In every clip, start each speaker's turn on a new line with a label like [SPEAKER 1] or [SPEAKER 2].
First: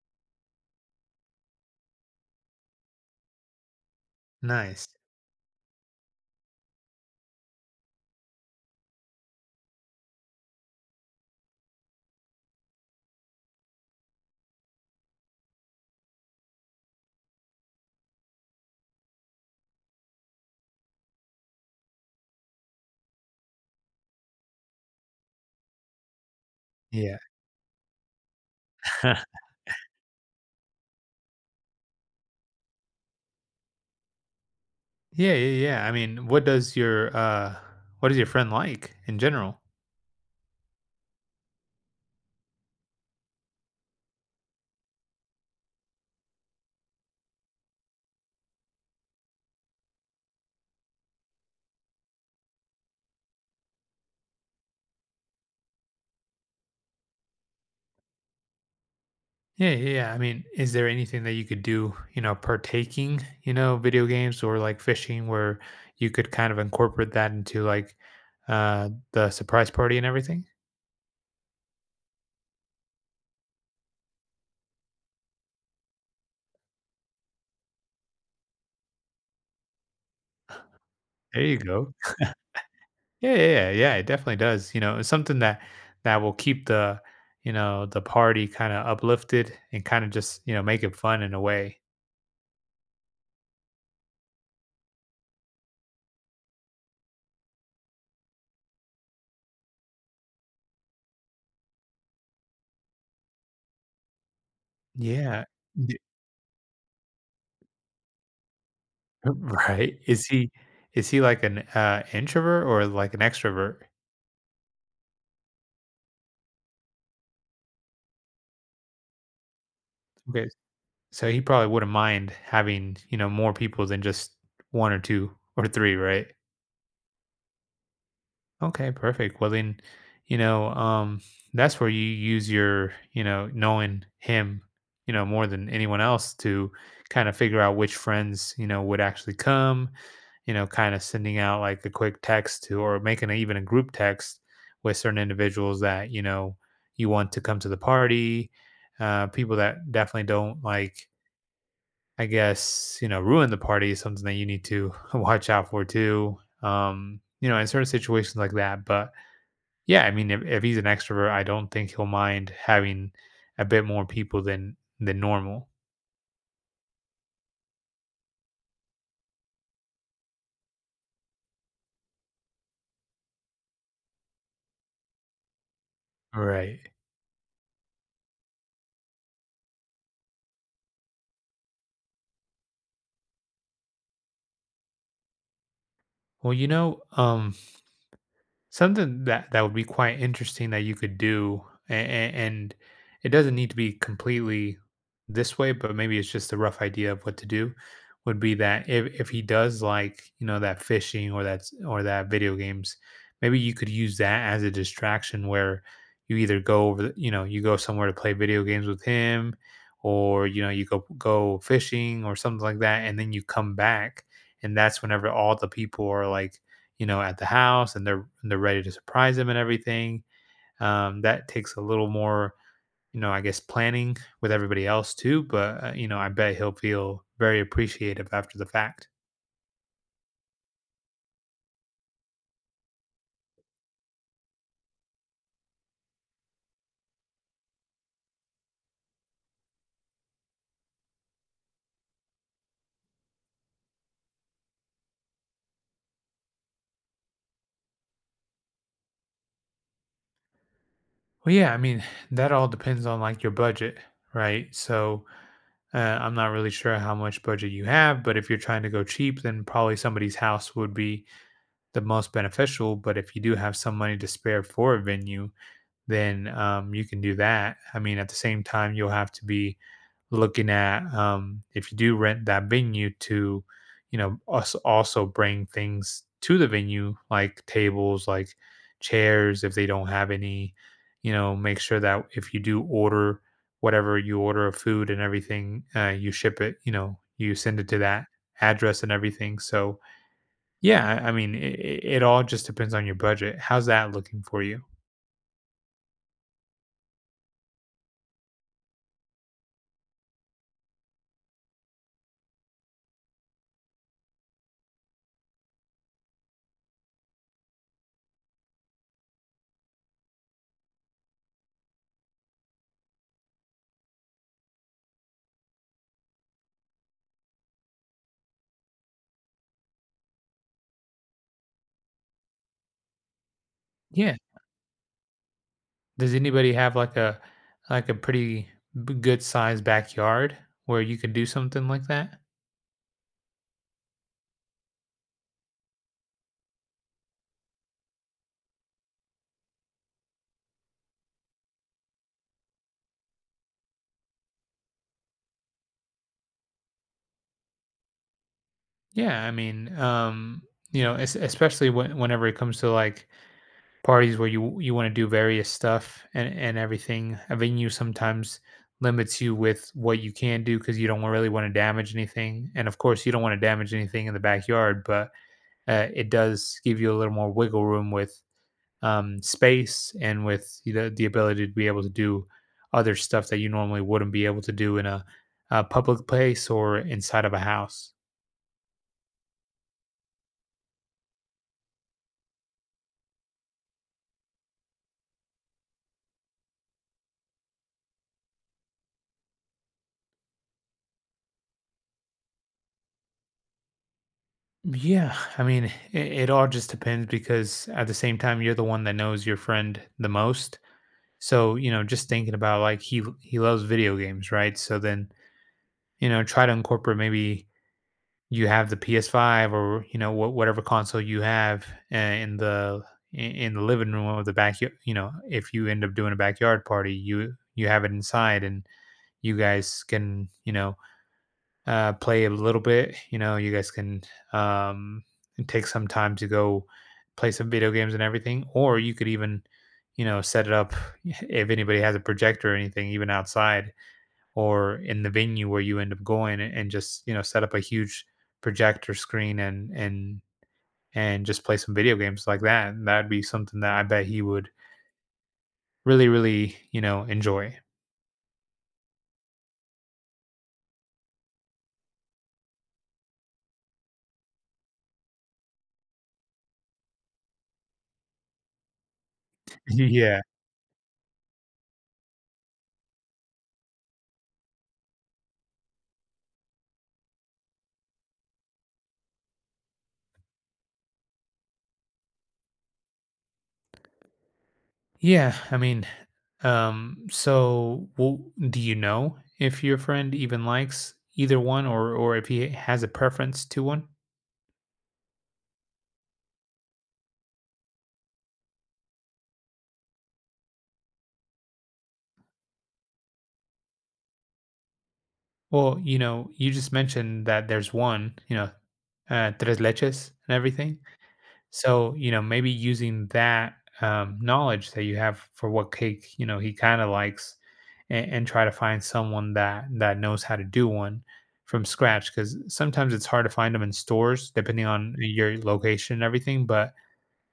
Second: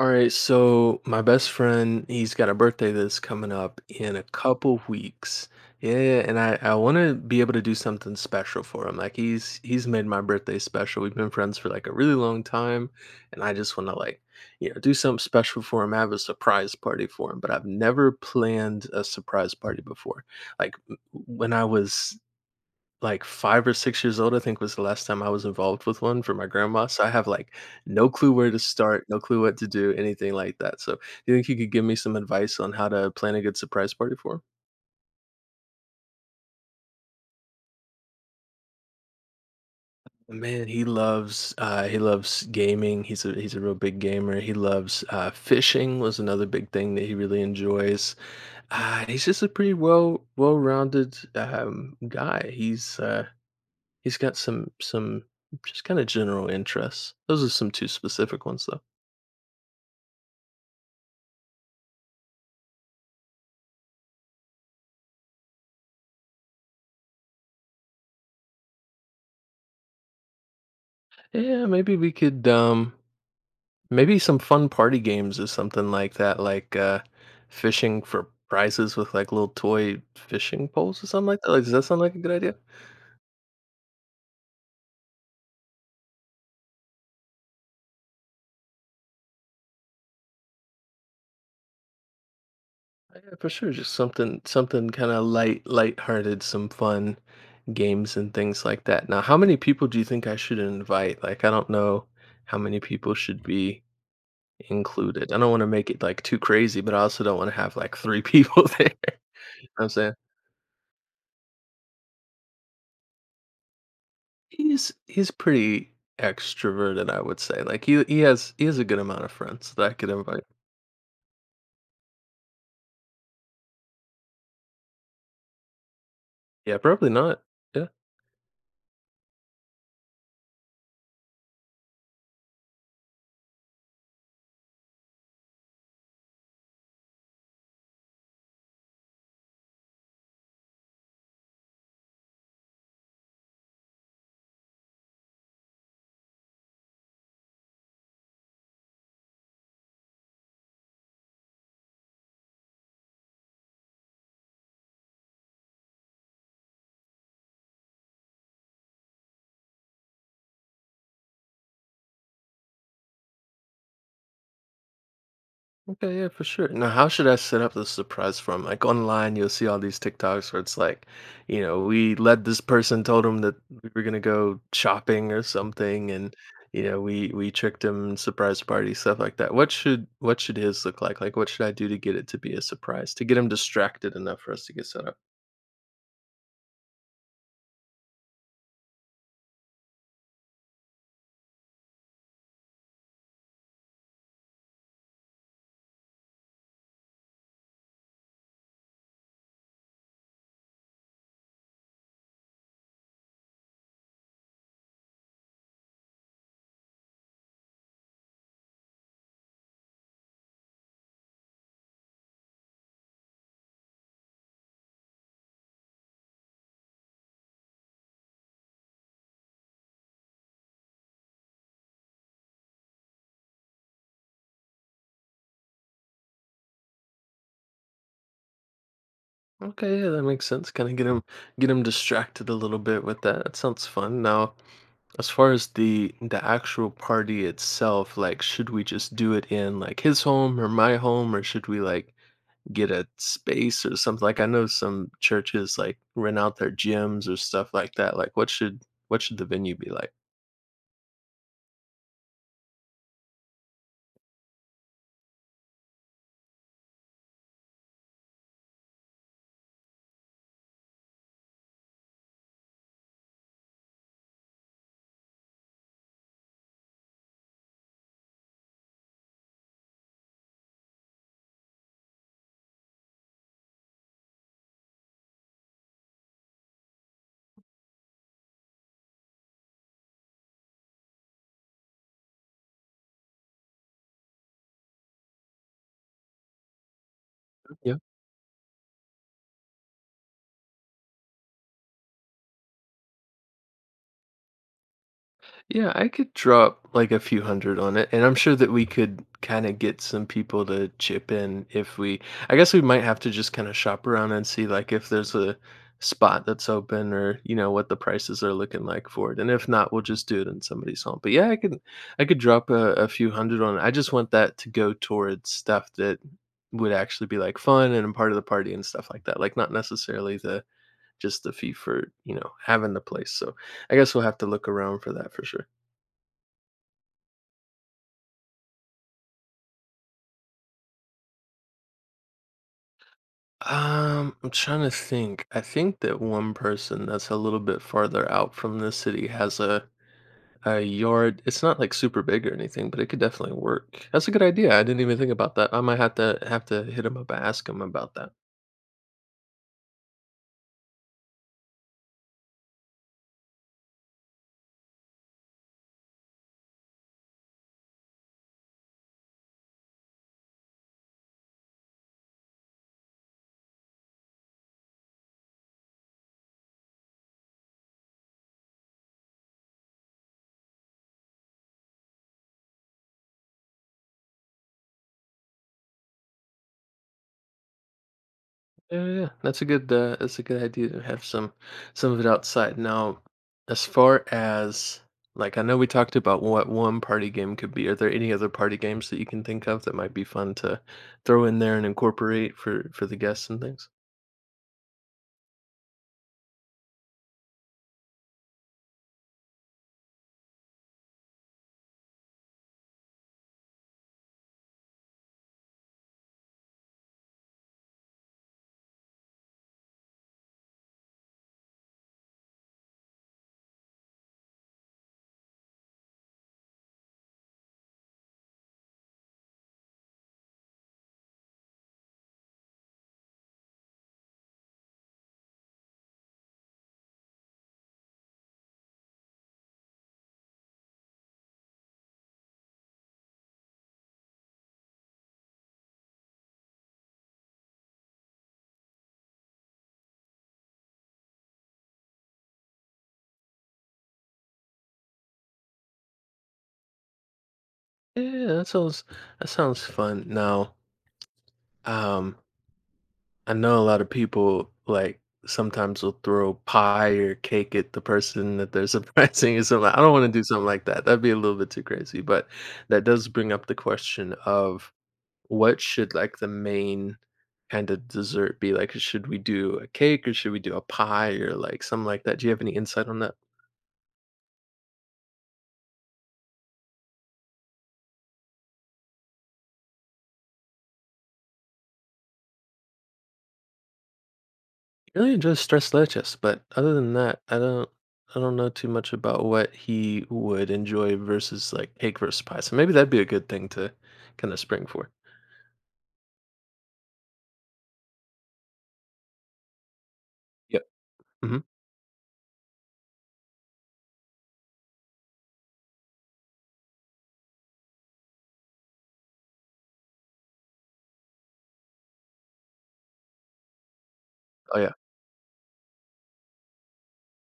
[SPEAKER 1] All right, so my best friend, he's got a birthday that's coming up in a couple
[SPEAKER 2] Nice.
[SPEAKER 1] weeks. Yeah, and I want to be able to do something special for him. Like he's made my birthday special. We've been friends for like a really long time, and I just want to like, do something special for him, have a surprise party for him, but I've never planned a surprise party before. Like when I was like 5 or 6 years old, I think, was the last time I was involved with one for my grandma, so I
[SPEAKER 2] Yeah.
[SPEAKER 1] have, like, no clue where to start, no clue what to do, anything like that, so, do you think you could give me some advice on how to plan a good surprise party for him?
[SPEAKER 2] Yeah, yeah, yeah. I mean, what is your friend like in general?
[SPEAKER 1] Man, he loves gaming, he's a real big gamer, he loves, fishing was another big thing that he really enjoys, he's just a pretty well-rounded, guy, he's he's got some just kinda general interests. Those are some two specific ones, though.
[SPEAKER 2] Yeah, yeah, yeah. I mean, is there anything that you could do, you know, partaking, you know, video games or like fishing where you could kind of incorporate that into like the surprise party and everything?
[SPEAKER 1] Yeah, maybe we could maybe some fun party games or something like that, like fishing for prizes with like little toy fishing poles or something like
[SPEAKER 2] There
[SPEAKER 1] that.
[SPEAKER 2] you
[SPEAKER 1] Like, does that
[SPEAKER 2] go.
[SPEAKER 1] sound like a good idea?
[SPEAKER 2] Yeah, yeah, yeah, yeah. It definitely does. You know, it's something that will keep the party kind of uplifted and kind of just, you know, make it fun in a way.
[SPEAKER 1] Yeah, for sure. Just something kind of light-hearted, some fun games and things like that. Now, how many people do you think I should invite? Like, I don't know how many people should be included. I
[SPEAKER 2] Yeah.
[SPEAKER 1] don't want to make it like too crazy, but I also don't want to have like three people there. You know what I'm
[SPEAKER 2] Right.
[SPEAKER 1] saying?
[SPEAKER 2] Is he like an introvert or like an extrovert?
[SPEAKER 1] He's pretty extroverted, I would say. Like he has a good amount of friends that I could invite.
[SPEAKER 2] Okay. So he probably wouldn't mind having, you know, more people than just one or two or three, right?
[SPEAKER 1] Yeah, probably not. Yeah.
[SPEAKER 2] Okay, perfect. Well then, you know, that's where you use your, you know, knowing him, you know, more than anyone else to kind of figure out which friends, you know, would actually come, you know, kind of sending out like a quick text to, or making even a group text with certain individuals that, you know, you want to come to the party. People that definitely don't, like, I guess, you know, ruin the party is something that you need to watch out for too. You know, in certain situations like that. But yeah, I mean, if he's an extrovert, I don't think he'll mind having a bit more people than normal.
[SPEAKER 1] Okay, yeah, for sure. Now, how should I set up the surprise for him? Like online, you'll see all these TikToks where it's like, you know, we led this person, told him that we were gonna go shopping or something, and
[SPEAKER 2] Right.
[SPEAKER 1] you know, we tricked him, surprise party, stuff like that. What should his look like? Like, what should I do to get it to be a surprise, to get him distracted enough for us to get set up?
[SPEAKER 2] Well, you know, something that would be quite interesting that you could do, and it doesn't need to be completely this way, but maybe it's just a rough idea of what to do. Would be that if he does, like, you know, that fishing or that video games, maybe you could use that as a distraction where you either you know, you go somewhere to play video games with him, or you know, you go fishing or something like that, and then you come back. And that's whenever all the people are, like, you know, at the house, and they're ready to surprise him and everything. That takes a little more, you know, I guess planning with everybody else too. But you know, I bet he'll feel very appreciative after the fact.
[SPEAKER 1] Okay, yeah, that makes sense. Kind of get him distracted a little bit with that. That sounds fun. Now, as far as the actual party itself, like should we just do it in like his home or my home or should we like get a space or something? Like I know some churches like rent out their gyms or stuff like that. Like what should the venue be like?
[SPEAKER 2] Well, yeah, I mean, that all depends on like your budget, right? So I'm not really sure how much budget you have, but if you're trying to go cheap, then probably somebody's house would be the most beneficial. But if you do have some money to spare for a venue, then you can do that. I mean, at the same time, you'll have to be looking at, if you do rent that venue, to, you know, us also bring things to the venue like tables, like chairs if they don't have any. You know, make sure that if you do order whatever you order of food and everything, you ship it. You know, you send it to that address and everything. So yeah, I mean, it all just depends on your budget. How's that looking for you?
[SPEAKER 1] Yeah, I could drop like a few hundred on it, and I'm sure that we could kind of get some people to chip in if we. I guess we might have to just kind of shop around and see like if there's a spot that's open or you know what the prices are looking like for it. And if not, we'll just do it in somebody's home. But yeah, I could drop a few hundred on it. I just want that to go towards stuff that would actually be like fun and a part of the party and stuff like that. Like not necessarily the just the fee for you know having the place. So I guess we'll
[SPEAKER 2] Yeah.
[SPEAKER 1] have to look around for that for sure.
[SPEAKER 2] Does anybody have like a pretty good sized backyard where you could do something like that?
[SPEAKER 1] I'm trying to think. I think that one person that's a little bit farther out from the city has a yard. It's not like super big or anything, but it could definitely work. That's a good idea. I didn't even think about that. I might have to hit him up, and ask him about that.
[SPEAKER 2] Yeah, I mean, you know, especially whenever it comes to like parties where you want to do various stuff and everything, a venue sometimes limits you with what you can do because you don't really want to damage anything, and of course, you don't want to damage anything in the backyard, but it does give you a little more wiggle room with, space, and with, you know, the ability to be able to do other stuff that you normally wouldn't be able to do in a public place or inside of a house.
[SPEAKER 1] Yeah, yeah, yeah. That's a good that's a good idea to have some of it outside. Now, as far as like I know we talked about what one party game could be. Are there any other party games that you can think of that might be fun to throw in there and incorporate for the guests and things?
[SPEAKER 2] Yeah, I mean, it all just depends because at the same time, you're the one that knows your friend the most. So you know, just thinking about, like, he loves video games, right? So then, you know, try to incorporate, maybe you have the PS5, or you know, whatever console you have I in the I in the living room or the backyard. You know, if you end up doing a backyard party, you have it inside, and you guys can, you know, play a little bit. You know, you guys can, um, take some time to go play some video games and everything. Or you could even, you know, set it up if anybody has a projector or anything even outside, or in the venue where you end up going, and just, you know, set up a huge projector screen, and just play some video games like that. And that'd be something that I bet he would really, really, you know, enjoy.
[SPEAKER 1] Yeah, that sounds fun. Now, um, I know a lot of people like sometimes will throw pie or cake at the person that they're surprising or something. I don't want to
[SPEAKER 2] Yeah,
[SPEAKER 1] do something like that. That'd be a little bit too crazy. But that does bring up the question of what should like the main kind of dessert be? Like, should we do a cake or should we do a pie or like something like that? Do you have any insight on that?
[SPEAKER 2] yeah, I mean, so w do you know if your friend even likes either one, or if he has a preference to one?
[SPEAKER 1] Really enjoy stress Leches, but other than that, I don't know too much about what he would enjoy versus like cake versus pie. So maybe that'd be a good thing to kind of spring for.
[SPEAKER 2] Well, you know, you just mentioned that there's one, you know, tres leches and
[SPEAKER 1] Yep.
[SPEAKER 2] everything.
[SPEAKER 1] Hmm.
[SPEAKER 2] So, you know, maybe using that, knowledge that you have for what cake, you know, he kind of likes, and try to find someone that knows how to do one from scratch, because sometimes it's hard to find them in stores
[SPEAKER 1] Oh
[SPEAKER 2] depending
[SPEAKER 1] yeah.
[SPEAKER 2] on your location and everything. But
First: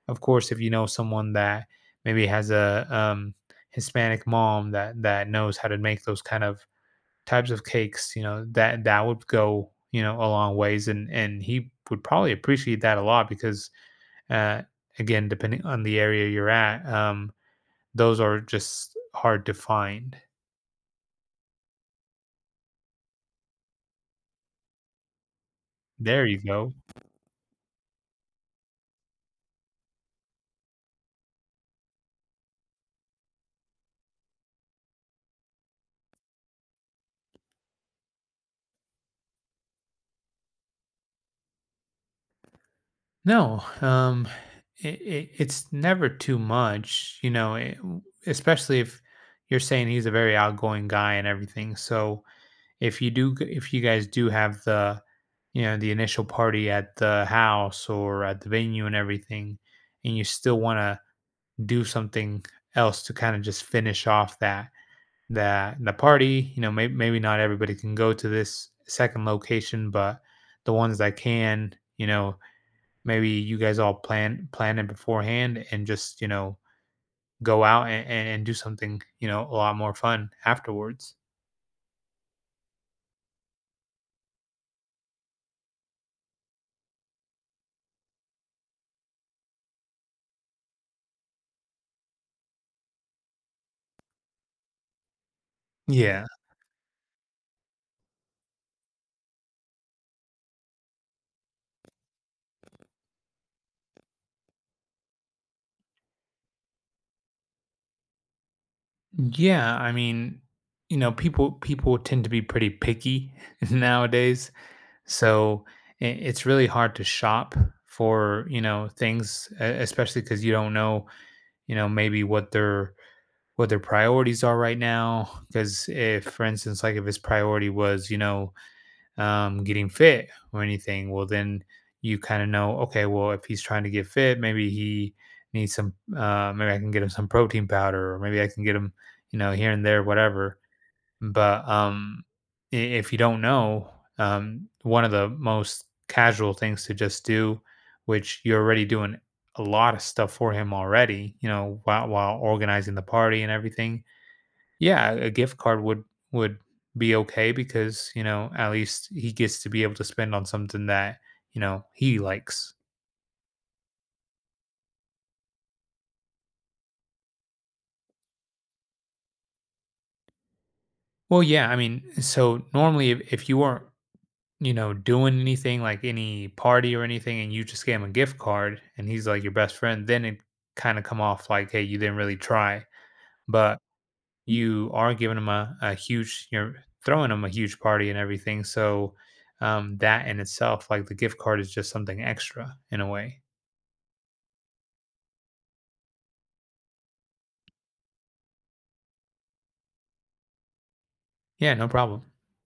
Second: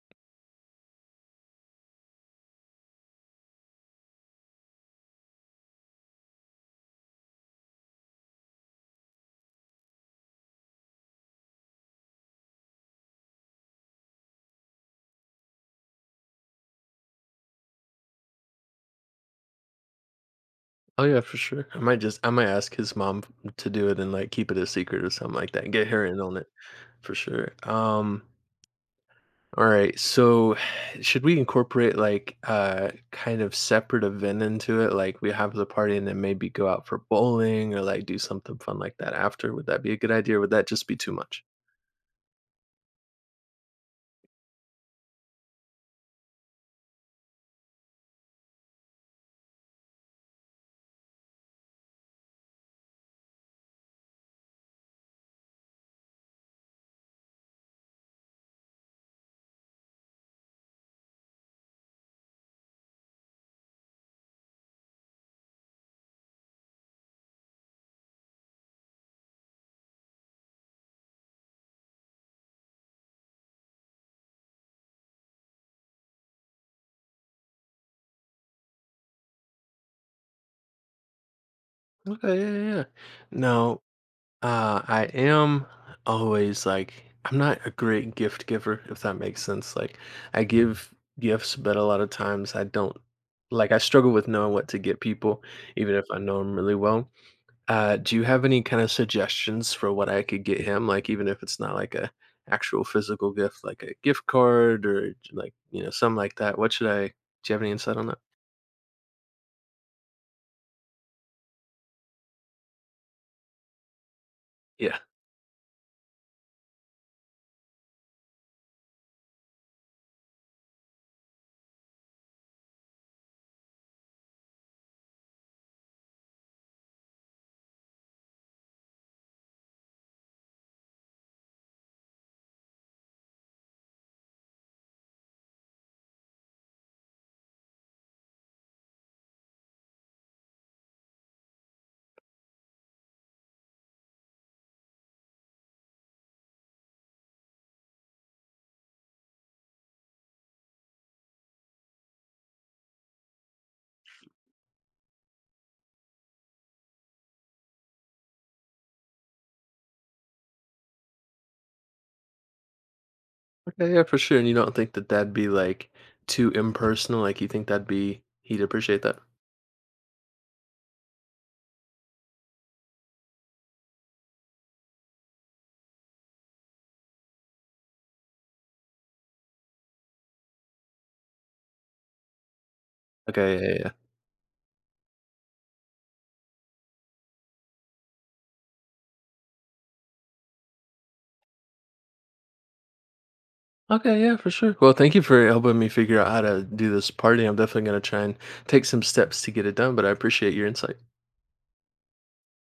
[SPEAKER 2] of course, if you know someone that maybe has a, Hispanic mom that knows how to make those kind of types of cakes, you know, that would go, you know, a long ways, and he would probably appreciate that a lot. Because, uh, again, depending on the area you're at, those are just hard to find.
[SPEAKER 1] Oh yeah, for sure. I might ask his mom to do it and like keep it a secret or something like that and get her in
[SPEAKER 2] There
[SPEAKER 1] on
[SPEAKER 2] you
[SPEAKER 1] it
[SPEAKER 2] go.
[SPEAKER 1] for sure. All right. So, should we incorporate like kind of separate event into it? Like we have the party and then maybe go out for bowling or like do something fun like that after? Would that be a good idea or would that just be too much?
[SPEAKER 2] No, it's never too much, you know, especially if you're saying he's a very outgoing guy and everything. So if you guys do have the, you know, the initial party at the house or at the venue and everything, and you still want to do something else to kind of just finish off that, the party, you know, maybe not everybody can go to this second location, but the ones that can, you know, maybe you guys all plan it beforehand, and just, you know, go out, and do something, you know, a lot more fun afterwards.
[SPEAKER 1] Okay, yeah, yeah, yeah. Now, I am always like I'm not a great gift giver, if that makes sense. Like I give gifts, but a lot of times I don't like I struggle with knowing what to get people, even if I
[SPEAKER 2] Yeah.
[SPEAKER 1] know them really well. Do you have any kind of suggestions for what I could get him? Like even if it's not like a actual physical gift, like a gift card or like, you know, something like that. What should I, do you have any insight on that?
[SPEAKER 2] Yeah, I mean, you know, people tend to be pretty picky nowadays,
[SPEAKER 1] Yeah.
[SPEAKER 2] so it's really hard to shop for, you know, things, especially because you don't know, you know, maybe what their priorities are right now. Because if, for instance, like if his priority was, you know, getting fit or anything, well, then you kind of know, okay, well, if he's trying to get fit, maybe he needs maybe I can get him some protein powder, or maybe I can get him, you know, here and there, whatever. But if you don't know, one of the most casual things to just do, which you're already doing a lot of stuff for him already, you know, while organizing the party and everything, yeah, a gift card would be okay because, you know, at least he gets to be able to spend on something that, you know, he likes.
[SPEAKER 1] Okay, yeah, for sure. And you don't think that that'd be like too impersonal? Like you think that'd be, he'd appreciate that?
[SPEAKER 2] Well, yeah, I mean, so normally if you weren't, you know, doing anything like any party or anything, and you just gave him a gift card and he's like your best friend, then it kind of come off like, hey, you didn't really try.
[SPEAKER 1] Okay, yeah, yeah,
[SPEAKER 2] But
[SPEAKER 1] yeah.
[SPEAKER 2] you're throwing him a huge party and everything. So that in itself, like, the gift card is just something extra in a way.
[SPEAKER 1] Okay, yeah, for sure. Well, thank you for helping me figure out how to do this party. I'm definitely gonna try and take some steps to get it done, but I appreciate your insight.
[SPEAKER 2] Yeah, no problem.